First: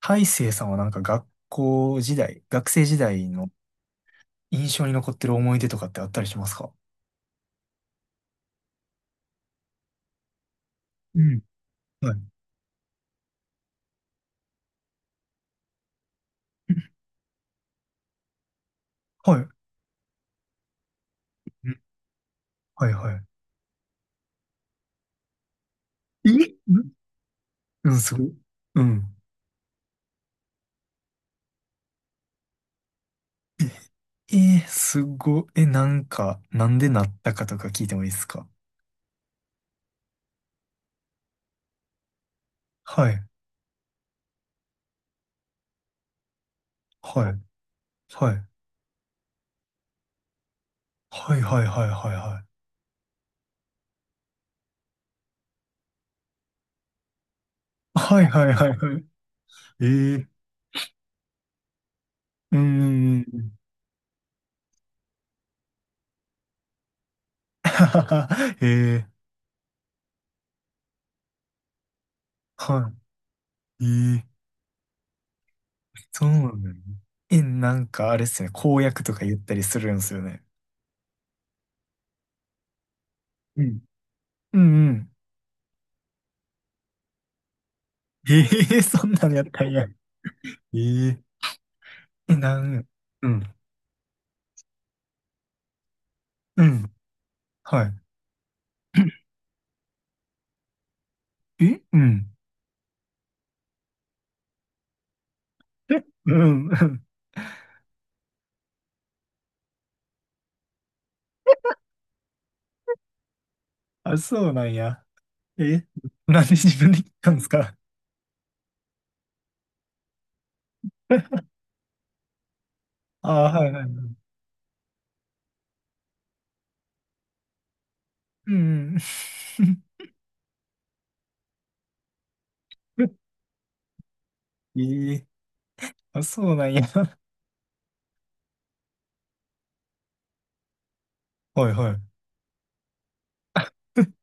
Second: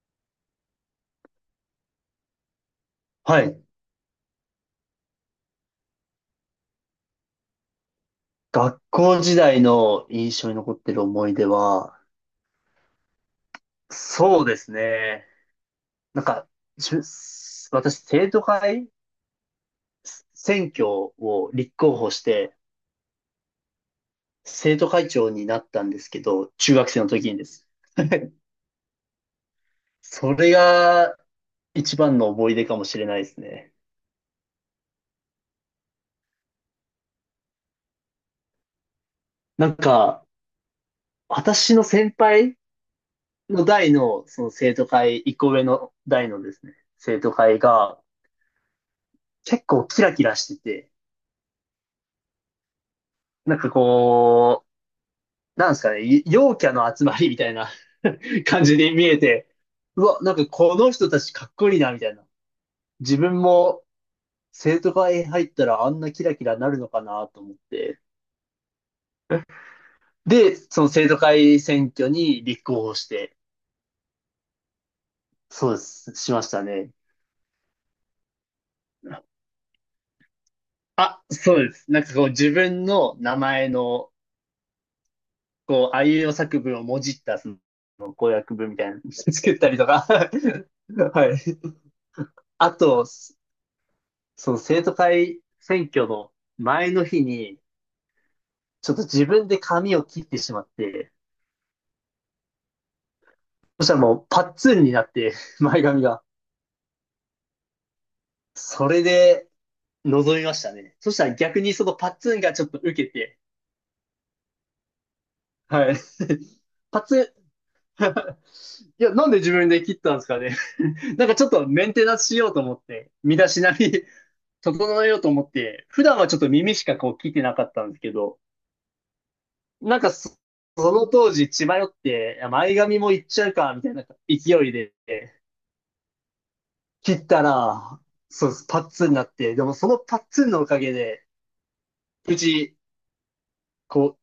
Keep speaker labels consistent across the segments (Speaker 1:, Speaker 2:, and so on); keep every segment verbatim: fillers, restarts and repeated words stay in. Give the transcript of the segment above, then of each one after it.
Speaker 1: 大成さんはなんか学校時代、学生時代
Speaker 2: は
Speaker 1: の
Speaker 2: い。
Speaker 1: 印象に残ってる思い出とかってあったりしますか？
Speaker 2: 学校時代の印象に残ってる
Speaker 1: う
Speaker 2: 思い
Speaker 1: ん。
Speaker 2: 出は、
Speaker 1: はい。
Speaker 2: そうですね。なんか、じゅ私、生徒会
Speaker 1: はい。
Speaker 2: 選挙を
Speaker 1: う
Speaker 2: 立
Speaker 1: ん。
Speaker 2: 候補して、
Speaker 1: はいは
Speaker 2: 生徒会長になったんですけ
Speaker 1: い。
Speaker 2: ど、
Speaker 1: え、
Speaker 2: 中
Speaker 1: うん
Speaker 2: 学生の時にです。
Speaker 1: うん、すごい。うん。
Speaker 2: それが一番の思い出かもしれないですね。
Speaker 1: え、えーすごい。え、なんか、なんでなったかとか聞いてもいいですか？
Speaker 2: なんか、私の先輩
Speaker 1: はい。
Speaker 2: の代の、その生徒会、一個上の代のですね、生
Speaker 1: は
Speaker 2: 徒
Speaker 1: い。
Speaker 2: 会が
Speaker 1: はい。
Speaker 2: 結構キラキラしてて、
Speaker 1: はいはいはいはいはい。
Speaker 2: なんかこう、なんですかね、陽キャの集まりみたいな
Speaker 1: はい はい
Speaker 2: 感
Speaker 1: は
Speaker 2: じ
Speaker 1: い
Speaker 2: に
Speaker 1: はい。
Speaker 2: 見えて、
Speaker 1: え
Speaker 2: うわ、
Speaker 1: ー、
Speaker 2: なんかこの人たちかっこいいな、みたいな。
Speaker 1: うんう
Speaker 2: 自
Speaker 1: んう
Speaker 2: 分
Speaker 1: ん。
Speaker 2: も生徒会入ったらあんなキラキラなるのかなと思って。
Speaker 1: えー、
Speaker 2: で、その生徒会選挙に立候
Speaker 1: は
Speaker 2: 補して、
Speaker 1: い。えー、
Speaker 2: そうです、
Speaker 1: そう
Speaker 2: し
Speaker 1: な
Speaker 2: ました
Speaker 1: のよね。
Speaker 2: ね。
Speaker 1: え、なんかあれっすよね。公約とか言ったりするんですよね。
Speaker 2: あ、そうです。なんかこう自分の名
Speaker 1: う
Speaker 2: 前
Speaker 1: ん。
Speaker 2: の、
Speaker 1: うんうん。
Speaker 2: こう、あいうえお作文をもじった、その、公
Speaker 1: ええ
Speaker 2: 約文み
Speaker 1: ー、
Speaker 2: たいなの
Speaker 1: そんな のやっ
Speaker 2: 作っ
Speaker 1: た
Speaker 2: た
Speaker 1: ん
Speaker 2: り
Speaker 1: や。
Speaker 2: とか
Speaker 1: え、え、
Speaker 2: はい。
Speaker 1: え、な
Speaker 2: あ
Speaker 1: ん、
Speaker 2: と、
Speaker 1: うん。
Speaker 2: その生徒会選挙の
Speaker 1: うん。
Speaker 2: 前の日に、
Speaker 1: は
Speaker 2: ちょっと自分で髪を切ってしまって、
Speaker 1: い。え、うん。
Speaker 2: そしたらもうパッツンになって、前髪
Speaker 1: え、
Speaker 2: が。
Speaker 1: うんうん。
Speaker 2: それで、臨みましたね。そしたら逆にそのパッツンがちょっと受けて、
Speaker 1: あ、そうなんや。え、
Speaker 2: はい。
Speaker 1: なんで 自分で
Speaker 2: パッ
Speaker 1: 聞っ
Speaker 2: ツ
Speaker 1: たんですか？
Speaker 2: ン、いや、なんで自分で切ったんですかね。なんかちょっ とメンテナンスしようと思って、身
Speaker 1: あ
Speaker 2: だ
Speaker 1: あ、
Speaker 2: し
Speaker 1: は
Speaker 2: な
Speaker 1: い
Speaker 2: み
Speaker 1: はい。うん。
Speaker 2: 整えようと思って、普段はちょっと耳しかこう聞いてなかったんですけど、
Speaker 1: うん。
Speaker 2: なんかそ、その当時、血迷って、いや前髪もいっちゃうか、みたいな勢い で、
Speaker 1: ええ、あ、そうなんや。
Speaker 2: 切ったら、そうです、パッツンになって、でもそのパッツンのおかげで、
Speaker 1: はいはい。
Speaker 2: 無事、こ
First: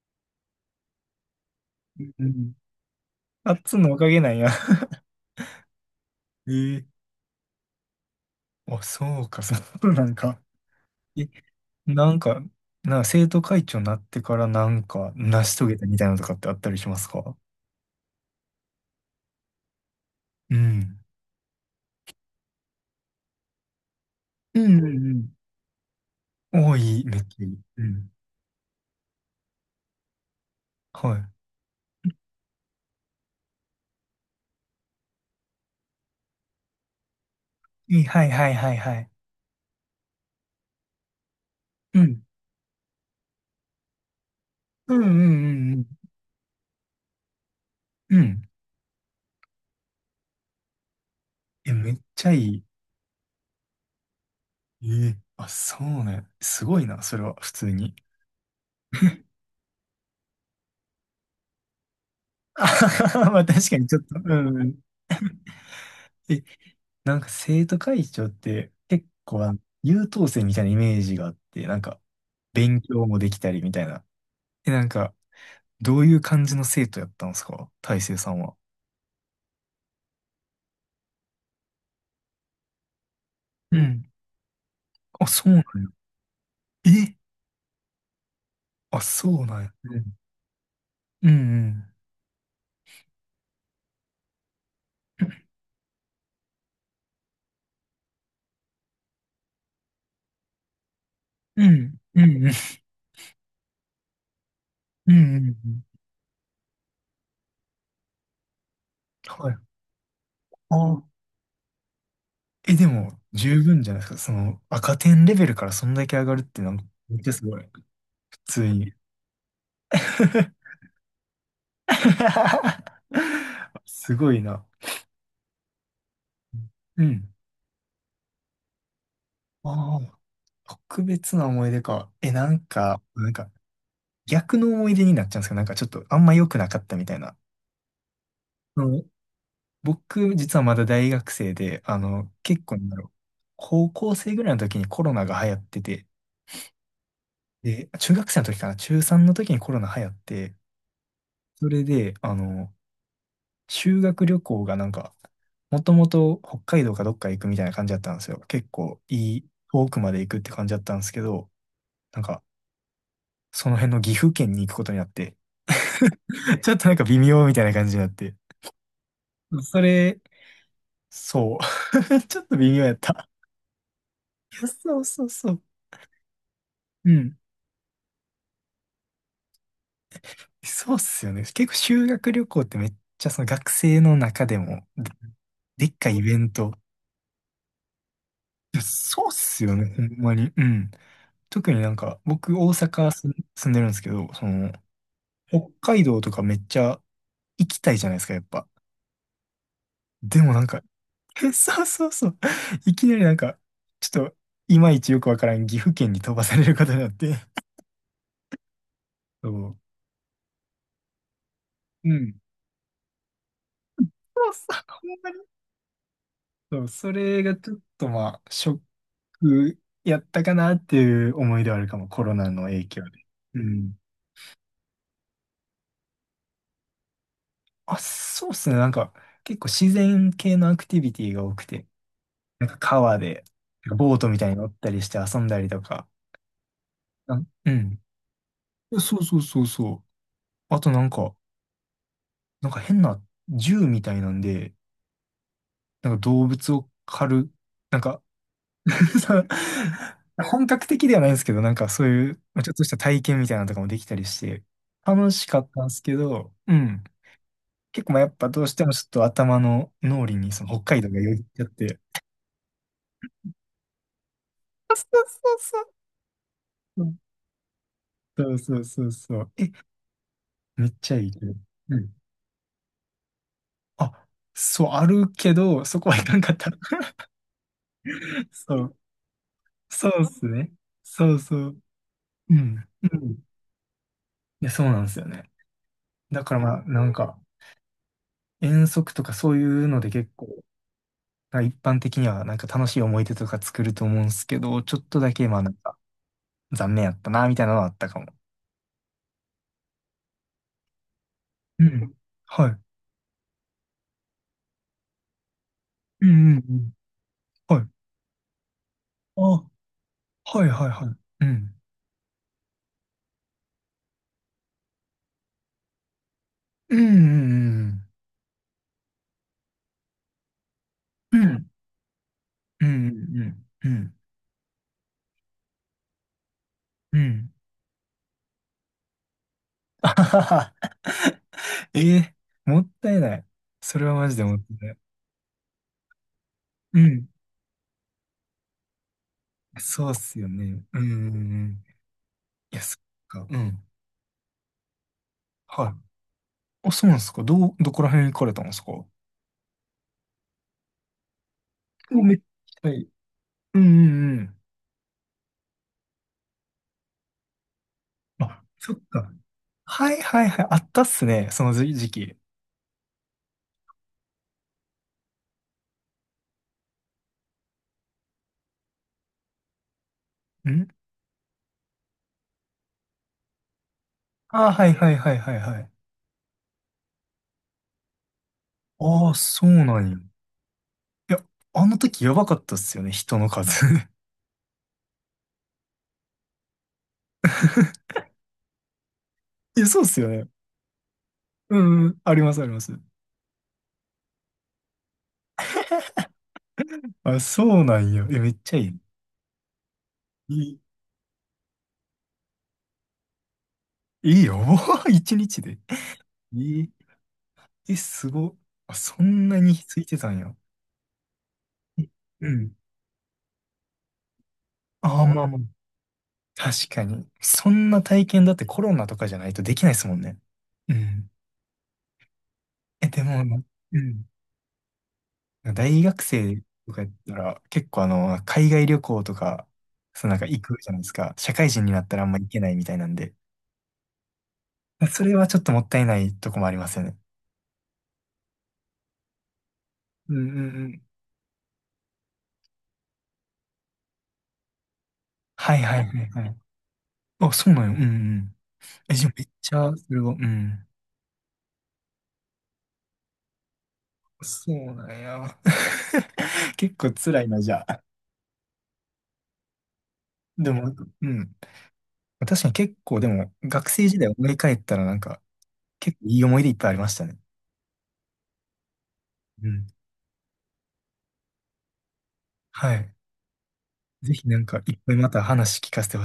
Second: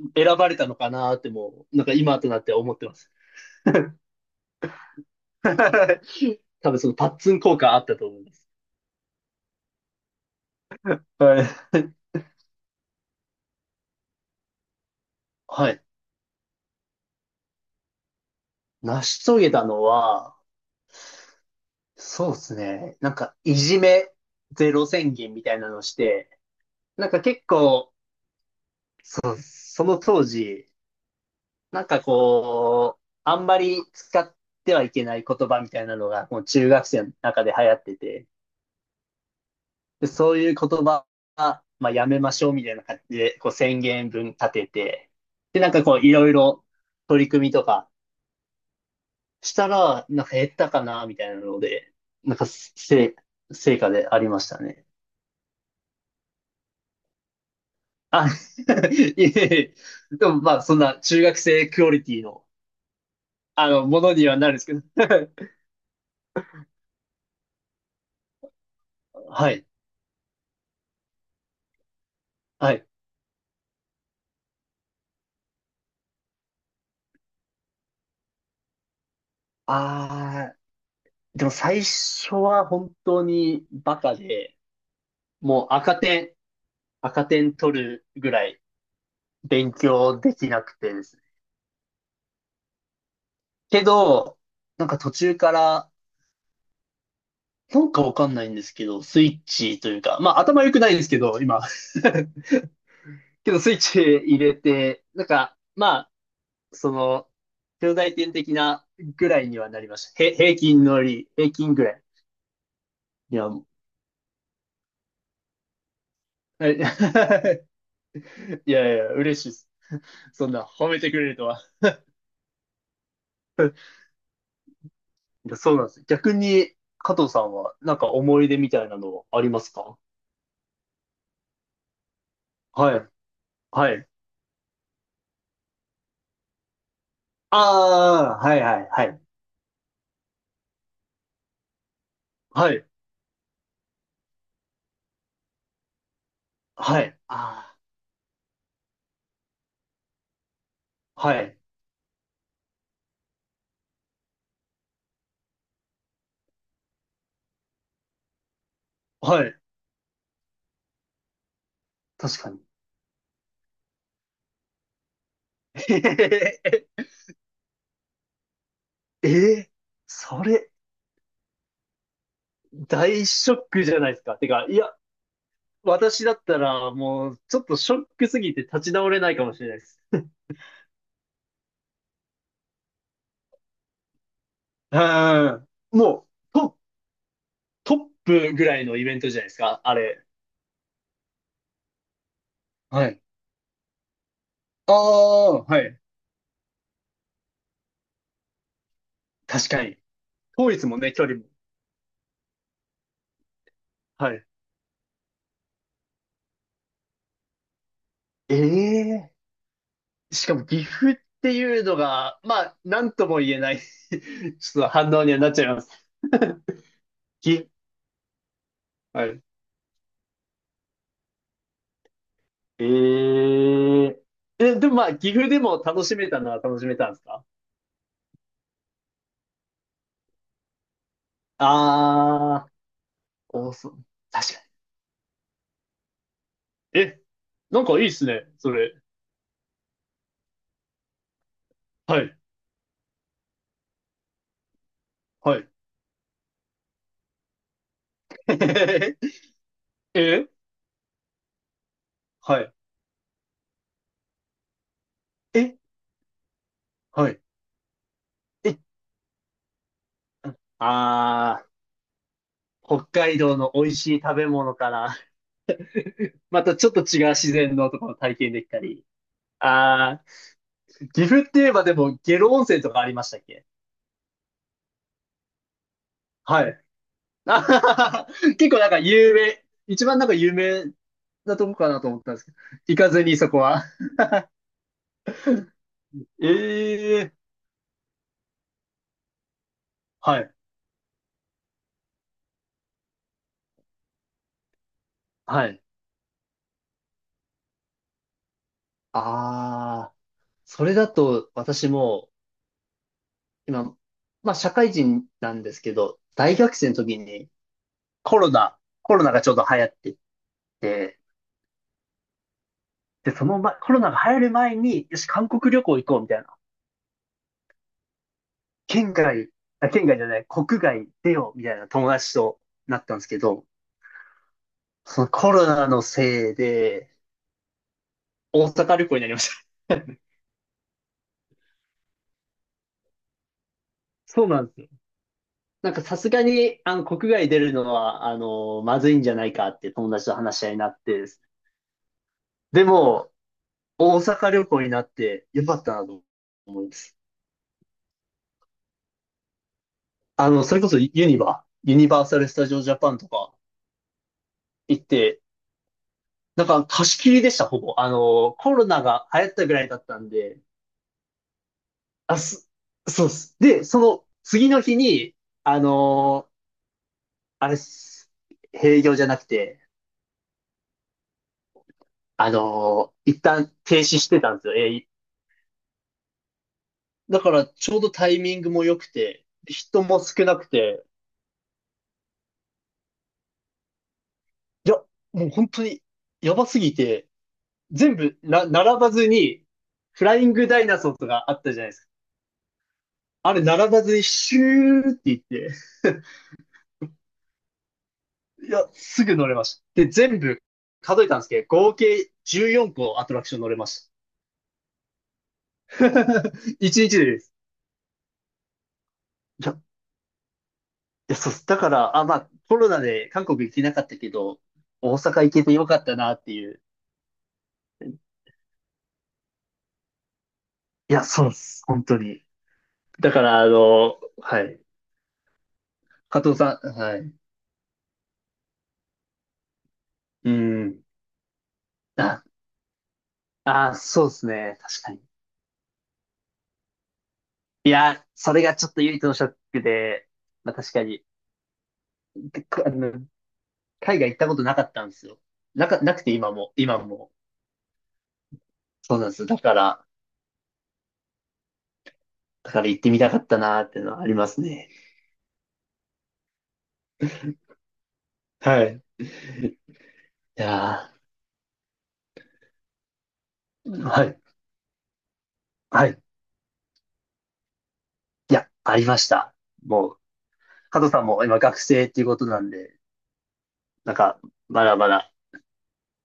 Speaker 2: う、選ばれたのかなってもう、なんか今
Speaker 1: う
Speaker 2: となっ
Speaker 1: ん。
Speaker 2: て思ってます。
Speaker 1: あっつんのおかげなんや。
Speaker 2: 多分
Speaker 1: え
Speaker 2: その
Speaker 1: え、
Speaker 2: パッツン効果あったと思います。
Speaker 1: あ、そうか、そうなんか。え、
Speaker 2: はい。
Speaker 1: なんか、なんか生徒会長になってからなんか成し遂
Speaker 2: は
Speaker 1: げ
Speaker 2: い。
Speaker 1: たみたいなのとかってあったりしますか？
Speaker 2: 成し遂げたのは、
Speaker 1: うん。
Speaker 2: そうですね。なんか、いじめ
Speaker 1: う
Speaker 2: ゼ
Speaker 1: ん
Speaker 2: ロ宣
Speaker 1: う
Speaker 2: 言
Speaker 1: ん
Speaker 2: みたいなのをして、
Speaker 1: うん。おー、いい、
Speaker 2: なん
Speaker 1: め
Speaker 2: か
Speaker 1: っち
Speaker 2: 結
Speaker 1: ゃいい。う
Speaker 2: 構、
Speaker 1: ん。
Speaker 2: そう、その当時、
Speaker 1: は
Speaker 2: なんかこう、あんまり使ってはいけない言葉みたいなのが、もう中学生の中で流行って
Speaker 1: い、いい、は
Speaker 2: て、
Speaker 1: いはいはいはい。
Speaker 2: で、そういう言葉は、まあ、
Speaker 1: う
Speaker 2: やめ
Speaker 1: ん。
Speaker 2: ましょうみたいな感じで、こう宣言文立て
Speaker 1: うんう
Speaker 2: て、で、な
Speaker 1: ん
Speaker 2: ん
Speaker 1: う
Speaker 2: かこう、
Speaker 1: ん。
Speaker 2: いろいろ取り組みとか
Speaker 1: うん。うん。
Speaker 2: したら、なんか減ったかな、みたいなの
Speaker 1: え、め
Speaker 2: で、
Speaker 1: っちゃ
Speaker 2: なん
Speaker 1: い
Speaker 2: か
Speaker 1: い。
Speaker 2: せ、成果でありました
Speaker 1: え
Speaker 2: ね。
Speaker 1: ー、あ、そうね。すごいな、それは、普通に。
Speaker 2: あ、いえ いえ、でもまあ、そんな中学生クオリティの、
Speaker 1: あはは、まあ
Speaker 2: あ
Speaker 1: 確かに
Speaker 2: の、
Speaker 1: ちょ
Speaker 2: も
Speaker 1: っと。
Speaker 2: のに
Speaker 1: う
Speaker 2: はなる
Speaker 1: ん
Speaker 2: んで
Speaker 1: う
Speaker 2: すけ
Speaker 1: ん。
Speaker 2: ど。
Speaker 1: え、なんか生徒会長って結構
Speaker 2: は
Speaker 1: あの
Speaker 2: い、
Speaker 1: 優等生みたいなイメージがあって、なんか
Speaker 2: は
Speaker 1: 勉
Speaker 2: い。
Speaker 1: 強もできたりみたいな。え、なんかどういう感じの生徒やったんですか大成さんは？
Speaker 2: ああ、でも最初は本当に
Speaker 1: う
Speaker 2: バ
Speaker 1: ん。
Speaker 2: カで、
Speaker 1: あ、そうなん
Speaker 2: もう赤点、
Speaker 1: や。え、
Speaker 2: 赤点取るぐらい
Speaker 1: あ、そうなんや。
Speaker 2: 勉
Speaker 1: うん
Speaker 2: 強できなくてですね。けど、なんか途中から、なんかわかんないんですけど、スイッチというか、まあ頭良くないんですけど、今。
Speaker 1: う ん。うん。うん。うん。うん。
Speaker 2: けどスイッチ入れて、
Speaker 1: う
Speaker 2: なん
Speaker 1: ん
Speaker 2: か、
Speaker 1: う
Speaker 2: ま
Speaker 1: ん。
Speaker 2: あ、その、兄弟点的なぐらい
Speaker 1: はい。
Speaker 2: にはなりました。へ、平均
Speaker 1: あ、
Speaker 2: のり、平均ぐらい。
Speaker 1: え、でも、
Speaker 2: いや、
Speaker 1: 十
Speaker 2: も
Speaker 1: 分じゃないですか。その、赤点レベルからそんだけ上がるって
Speaker 2: う
Speaker 1: な
Speaker 2: え
Speaker 1: んか、めっちゃす ごい。普通
Speaker 2: い
Speaker 1: に。
Speaker 2: やいや、嬉しいです。そん な褒めてくれるとは。
Speaker 1: すごいな。
Speaker 2: いや、そうなんです。逆に、
Speaker 1: う
Speaker 2: 加
Speaker 1: ん。
Speaker 2: 藤さんは、なんか思い出みたいなのありますか？
Speaker 1: ああ、特別な思い出か。え、なん
Speaker 2: は
Speaker 1: か、
Speaker 2: い。
Speaker 1: なんか、
Speaker 2: はい。
Speaker 1: 逆の思い出になっちゃうんですか？なんかちょっとあんま良くなかったみたいな。
Speaker 2: ああ、はいはいはい。
Speaker 1: 僕、実はまだ大学生で、あの、結
Speaker 2: は
Speaker 1: 構な
Speaker 2: い。
Speaker 1: んだろう。高校生ぐらいの時にコロナが流行ってて、
Speaker 2: はい。あ
Speaker 1: で、中学生の時かな、中ちゅうさんの時にコロナ流行って、
Speaker 2: あはい。
Speaker 1: それで、あの、修学旅行がなんか、もともと北海道かどっか行くみたいな感じだったんですよ。結構い
Speaker 2: は
Speaker 1: い、
Speaker 2: い。
Speaker 1: 遠くまで行くって感じだったんですけど、なん
Speaker 2: 確
Speaker 1: か、
Speaker 2: かに。
Speaker 1: その辺の岐阜県に行くことになって、
Speaker 2: えへ へ
Speaker 1: ちょっとなんか
Speaker 2: へ
Speaker 1: 微妙みたいな感じになって、
Speaker 2: えー
Speaker 1: それ、
Speaker 2: それ、
Speaker 1: そう。ちょっと微妙やっ
Speaker 2: 大
Speaker 1: た。
Speaker 2: ショックじゃないですか。て
Speaker 1: いや、
Speaker 2: か、いや、
Speaker 1: そうそうそう。
Speaker 2: 私だったら、
Speaker 1: う
Speaker 2: も
Speaker 1: ん。
Speaker 2: う、ちょっとショックすぎて立ち直れないかもしれないです。
Speaker 1: そうっすよね。結構修学旅行ってめっちゃその学生の中でもで、でっ
Speaker 2: うん。
Speaker 1: かいイ
Speaker 2: もう
Speaker 1: ベント。
Speaker 2: ト、トップぐ
Speaker 1: い
Speaker 2: ら
Speaker 1: や、
Speaker 2: いのイベン
Speaker 1: そうっ
Speaker 2: トじゃないです
Speaker 1: すよ
Speaker 2: か、
Speaker 1: ね、
Speaker 2: あ
Speaker 1: ほん
Speaker 2: れ。
Speaker 1: まに。うん。特になんか僕大
Speaker 2: は
Speaker 1: 阪
Speaker 2: い。
Speaker 1: す住んでるんですけど、その
Speaker 2: ああ、
Speaker 1: 北
Speaker 2: はい。
Speaker 1: 海道とかめっちゃ行きたいじゃないですか、やっぱ。
Speaker 2: 確かに。
Speaker 1: でもなん
Speaker 2: 当
Speaker 1: か、
Speaker 2: 日もね、距離もね。
Speaker 1: え、そうそうそう。いきなりなんか、ちょっ
Speaker 2: は
Speaker 1: と
Speaker 2: い。
Speaker 1: いまいちよくわからん岐阜県に飛ばされることになって。
Speaker 2: ええ
Speaker 1: そう。
Speaker 2: ーしかも岐阜っていうの
Speaker 1: うん。
Speaker 2: が、まあ、なんとも言えない ちょっと
Speaker 1: ほ
Speaker 2: 反
Speaker 1: ん
Speaker 2: 応
Speaker 1: ま
Speaker 2: に
Speaker 1: に
Speaker 2: はなっちゃいます。
Speaker 1: そう、それが
Speaker 2: 岐、
Speaker 1: ちょっとまあ、ショッ
Speaker 2: はい。
Speaker 1: くやったかなっていう思い出はあるかも、コロナの
Speaker 2: え
Speaker 1: 影響で。うん。
Speaker 2: ええ、でもまあ、岐阜でも楽しめたのは楽しめたんですか？
Speaker 1: あ、そうっすね。なんか、結構自然系のアクティビティが多くて、な
Speaker 2: あ
Speaker 1: ん
Speaker 2: あ
Speaker 1: か川で、
Speaker 2: ー、お
Speaker 1: な
Speaker 2: そ、
Speaker 1: んかボートみたい
Speaker 2: 確
Speaker 1: に
Speaker 2: か
Speaker 1: 乗ったりして遊んだりとか。
Speaker 2: に。え、
Speaker 1: あ、う
Speaker 2: なんか
Speaker 1: ん。
Speaker 2: いいっすね、それ。
Speaker 1: そうそうそうそう。あとなんか、
Speaker 2: はい、
Speaker 1: なんか変な銃みたいなんで、
Speaker 2: はい。
Speaker 1: なんか動物を狩る、なんか、 そ う、
Speaker 2: え、
Speaker 1: 本格的ではないんですけど、なんかそういう、ま
Speaker 2: は
Speaker 1: あちょ
Speaker 2: い。
Speaker 1: っとした体験みたいなのとかもできたりして、楽しか
Speaker 2: え、
Speaker 1: ったんですけど、うん。
Speaker 2: はい。
Speaker 1: 結構まあやっぱどうし
Speaker 2: え、
Speaker 1: てもちょっと頭の脳裏にその北海道がよぎっちゃ
Speaker 2: ああ
Speaker 1: って。
Speaker 2: ー、北海道の美味しい食べ物か
Speaker 1: あ、そ
Speaker 2: ら、
Speaker 1: うそうそ
Speaker 2: またちょっと
Speaker 1: う。うん。
Speaker 2: 違う自然のところを体
Speaker 1: そ
Speaker 2: 験
Speaker 1: う
Speaker 2: でき
Speaker 1: そ
Speaker 2: た
Speaker 1: うそ
Speaker 2: り。
Speaker 1: うそう。え、
Speaker 2: ああ、
Speaker 1: めっちゃ
Speaker 2: 岐
Speaker 1: いい
Speaker 2: 阜っ
Speaker 1: け
Speaker 2: て
Speaker 1: ど。
Speaker 2: 言えばで
Speaker 1: うん、
Speaker 2: も、下呂温泉とかありましたっけ？
Speaker 1: あ、そう、あるけど、そこはいかんかっ
Speaker 2: は
Speaker 1: た。
Speaker 2: い。あははは結
Speaker 1: そ
Speaker 2: 構なん
Speaker 1: う。
Speaker 2: か有名、一
Speaker 1: そ
Speaker 2: 番
Speaker 1: うっ
Speaker 2: なんか
Speaker 1: す
Speaker 2: 有
Speaker 1: ね。
Speaker 2: 名
Speaker 1: そうそ
Speaker 2: なとこ
Speaker 1: う。
Speaker 2: かなと思ったんですけ
Speaker 1: う
Speaker 2: ど、
Speaker 1: ん。
Speaker 2: 行か
Speaker 1: う
Speaker 2: ず
Speaker 1: ん。
Speaker 2: に
Speaker 1: い
Speaker 2: そこは。
Speaker 1: や、そうなんですよね。だからまあ、なん
Speaker 2: ええ
Speaker 1: か、遠足とかそういうので結
Speaker 2: は
Speaker 1: 構、
Speaker 2: い、
Speaker 1: まあ一般的にはなんか楽しい思い出とか作ると思うんですけど、ちょっとだけまあ
Speaker 2: は
Speaker 1: なん
Speaker 2: い。
Speaker 1: か、残念やったな、みたいなのはあったかも。
Speaker 2: ああ、それだと
Speaker 1: う
Speaker 2: 私
Speaker 1: ん。
Speaker 2: も、
Speaker 1: はい。
Speaker 2: 今、まあ社会人なんですけど、
Speaker 1: うんう
Speaker 2: 大
Speaker 1: んう
Speaker 2: 学生
Speaker 1: ん。
Speaker 2: の時に
Speaker 1: はい。
Speaker 2: コロナ、コロナ
Speaker 1: あ、
Speaker 2: がちょうど流行っていっ
Speaker 1: はいはいはい。
Speaker 2: て、
Speaker 1: うん。
Speaker 2: で、その前、コロナが流行る前に、よし、韓国旅行行こうみたいな
Speaker 1: うん。
Speaker 2: 県外、あ、県外じゃない、国外出
Speaker 1: うん。う
Speaker 2: ようみ
Speaker 1: ん。
Speaker 2: たいな友達と
Speaker 1: う
Speaker 2: なったんですけ
Speaker 1: ん。
Speaker 2: ど、
Speaker 1: うん。
Speaker 2: そのコロナのせいで、
Speaker 1: うん。
Speaker 2: 大阪旅行になりました。
Speaker 1: あ はは、え、 え、もったいない。それはマジで
Speaker 2: そう
Speaker 1: もっ
Speaker 2: なんで
Speaker 1: たい
Speaker 2: すよ。
Speaker 1: ない。
Speaker 2: なんかさすがに、あ
Speaker 1: う
Speaker 2: の、
Speaker 1: ん。
Speaker 2: 国外出るのは、あの、まずいんじゃないかって
Speaker 1: そ
Speaker 2: 友
Speaker 1: うっ
Speaker 2: 達と
Speaker 1: すよ
Speaker 2: 話し合いに
Speaker 1: ね。
Speaker 2: なっ
Speaker 1: う
Speaker 2: て、
Speaker 1: ん。いや、
Speaker 2: で
Speaker 1: そっ
Speaker 2: も、
Speaker 1: か。うん。
Speaker 2: 大阪旅行になってよかっ
Speaker 1: はい。
Speaker 2: たなと思い
Speaker 1: あ、
Speaker 2: ま
Speaker 1: そうな
Speaker 2: す。
Speaker 1: んですか。どう、どこら辺行かれたんですか？
Speaker 2: あの、それこそユニバ、ユニ
Speaker 1: も
Speaker 2: バ
Speaker 1: う
Speaker 2: ー
Speaker 1: めっ
Speaker 2: サ
Speaker 1: ち
Speaker 2: ル・スタジオ・
Speaker 1: ゃ
Speaker 2: ジ
Speaker 1: い
Speaker 2: ャ
Speaker 1: い。
Speaker 2: パンとか
Speaker 1: うんうんうん。
Speaker 2: 行って、なんか貸し切りでした、ほぼ。あの、
Speaker 1: あ、
Speaker 2: コロ
Speaker 1: そっ
Speaker 2: ナが
Speaker 1: か。
Speaker 2: 流行ったぐらいだっ
Speaker 1: は
Speaker 2: た
Speaker 1: い
Speaker 2: ん
Speaker 1: はい
Speaker 2: で、
Speaker 1: はい。あったっすね。その時時期。
Speaker 2: あ、す、そうっす。で、その次の日に、あのーあれっす、営業じゃなくて、
Speaker 1: ん、
Speaker 2: あのー一旦停止してたんです
Speaker 1: あ、
Speaker 2: よ、
Speaker 1: はい
Speaker 2: 営業
Speaker 1: はいはいはいはい。
Speaker 2: だからちょうどタイミングも良く
Speaker 1: ああ、
Speaker 2: て、
Speaker 1: そうな
Speaker 2: 人
Speaker 1: んや。
Speaker 2: も少なくて、
Speaker 1: いや、あの時やばかったっすよね、人の数。
Speaker 2: いや、もう本当にやばすぎて、全 部な、並ばずに、
Speaker 1: いや、そうっす
Speaker 2: フ
Speaker 1: よ
Speaker 2: ライ
Speaker 1: ね。
Speaker 2: ングダイナソーとかあった
Speaker 1: う
Speaker 2: じゃないです
Speaker 1: ん
Speaker 2: か。
Speaker 1: うん、ありますあります。
Speaker 2: あれ並ばずにシューって言って、
Speaker 1: あ、そうなんや。え、めっ
Speaker 2: い
Speaker 1: ちゃい
Speaker 2: や、
Speaker 1: い。
Speaker 2: すぐ乗れました。で、全
Speaker 1: い
Speaker 2: 部
Speaker 1: い、
Speaker 2: 数えたんですけど、合計じゅうよんこアトラクション乗れました。
Speaker 1: いいよ。一日で。いい。
Speaker 2: 一日でです。
Speaker 1: え、すご。あ、そんな
Speaker 2: いや、
Speaker 1: に
Speaker 2: い
Speaker 1: ついてたんや。
Speaker 2: や、そうっす。だか
Speaker 1: え、
Speaker 2: ら、あ、ま
Speaker 1: う
Speaker 2: あ、
Speaker 1: ん。
Speaker 2: コロナで韓国行けなかったけど、大
Speaker 1: ああ、ま
Speaker 2: 阪
Speaker 1: あ
Speaker 2: 行
Speaker 1: まあ。
Speaker 2: けてよかったなっていう。
Speaker 1: 確かに。そんな体験だってコロナとかじゃないとできないですもんね。う
Speaker 2: いや、
Speaker 1: ん。
Speaker 2: そうっす。本当に。
Speaker 1: え、で
Speaker 2: だから、
Speaker 1: も、
Speaker 2: あ
Speaker 1: う
Speaker 2: の、
Speaker 1: ん。
Speaker 2: はい。
Speaker 1: 大学
Speaker 2: 加藤
Speaker 1: 生
Speaker 2: さん、
Speaker 1: とかやっ
Speaker 2: はい。
Speaker 1: たら、結構あの、海外旅行とか、そうなんか
Speaker 2: う
Speaker 1: 行くじゃない
Speaker 2: ん。
Speaker 1: ですか。社会人になったらあんま
Speaker 2: あ、
Speaker 1: 行けないみたいなんで。
Speaker 2: あ、そうですね。確かに。
Speaker 1: それはちょっともったいないとこもありますよね。
Speaker 2: それがちょっと唯一のショックで、
Speaker 1: うんう
Speaker 2: まあ
Speaker 1: んう
Speaker 2: 確
Speaker 1: ん。
Speaker 2: かに、でこあの、海外行ったことなかったんですよ。
Speaker 1: はい
Speaker 2: な
Speaker 1: は
Speaker 2: か、
Speaker 1: い
Speaker 2: なく
Speaker 1: はい
Speaker 2: て
Speaker 1: は
Speaker 2: 今
Speaker 1: い。
Speaker 2: も、今も。
Speaker 1: あ、そうなんよ。うんうん。え、
Speaker 2: そう
Speaker 1: じ
Speaker 2: な
Speaker 1: ゃ
Speaker 2: ん
Speaker 1: あ
Speaker 2: です
Speaker 1: め
Speaker 2: よ。
Speaker 1: っ
Speaker 2: だか
Speaker 1: ちゃ、
Speaker 2: ら、
Speaker 1: それは、うん。
Speaker 2: だから行ってみたかったなーっていうのはあります
Speaker 1: そ
Speaker 2: ね。
Speaker 1: うなんや。結構辛いな、じゃあ。
Speaker 2: はい。い
Speaker 1: でも、
Speaker 2: や
Speaker 1: うん。確かに結構、でも、学
Speaker 2: ー、
Speaker 1: 生時
Speaker 2: は
Speaker 1: 代
Speaker 2: い。
Speaker 1: 思い返ったらなんか、
Speaker 2: は
Speaker 1: 結
Speaker 2: い。
Speaker 1: 構いい思い出いっぱいありましたね。
Speaker 2: いや、ありました。
Speaker 1: うん。
Speaker 2: もう、加藤さんも今学生っていうことなん
Speaker 1: は
Speaker 2: で、
Speaker 1: い。
Speaker 2: なん
Speaker 1: ぜ
Speaker 2: か、
Speaker 1: ひなんか、
Speaker 2: ま
Speaker 1: い
Speaker 2: だ
Speaker 1: っ
Speaker 2: ま
Speaker 1: ぱいま
Speaker 2: だ
Speaker 1: た話聞かせてほしい。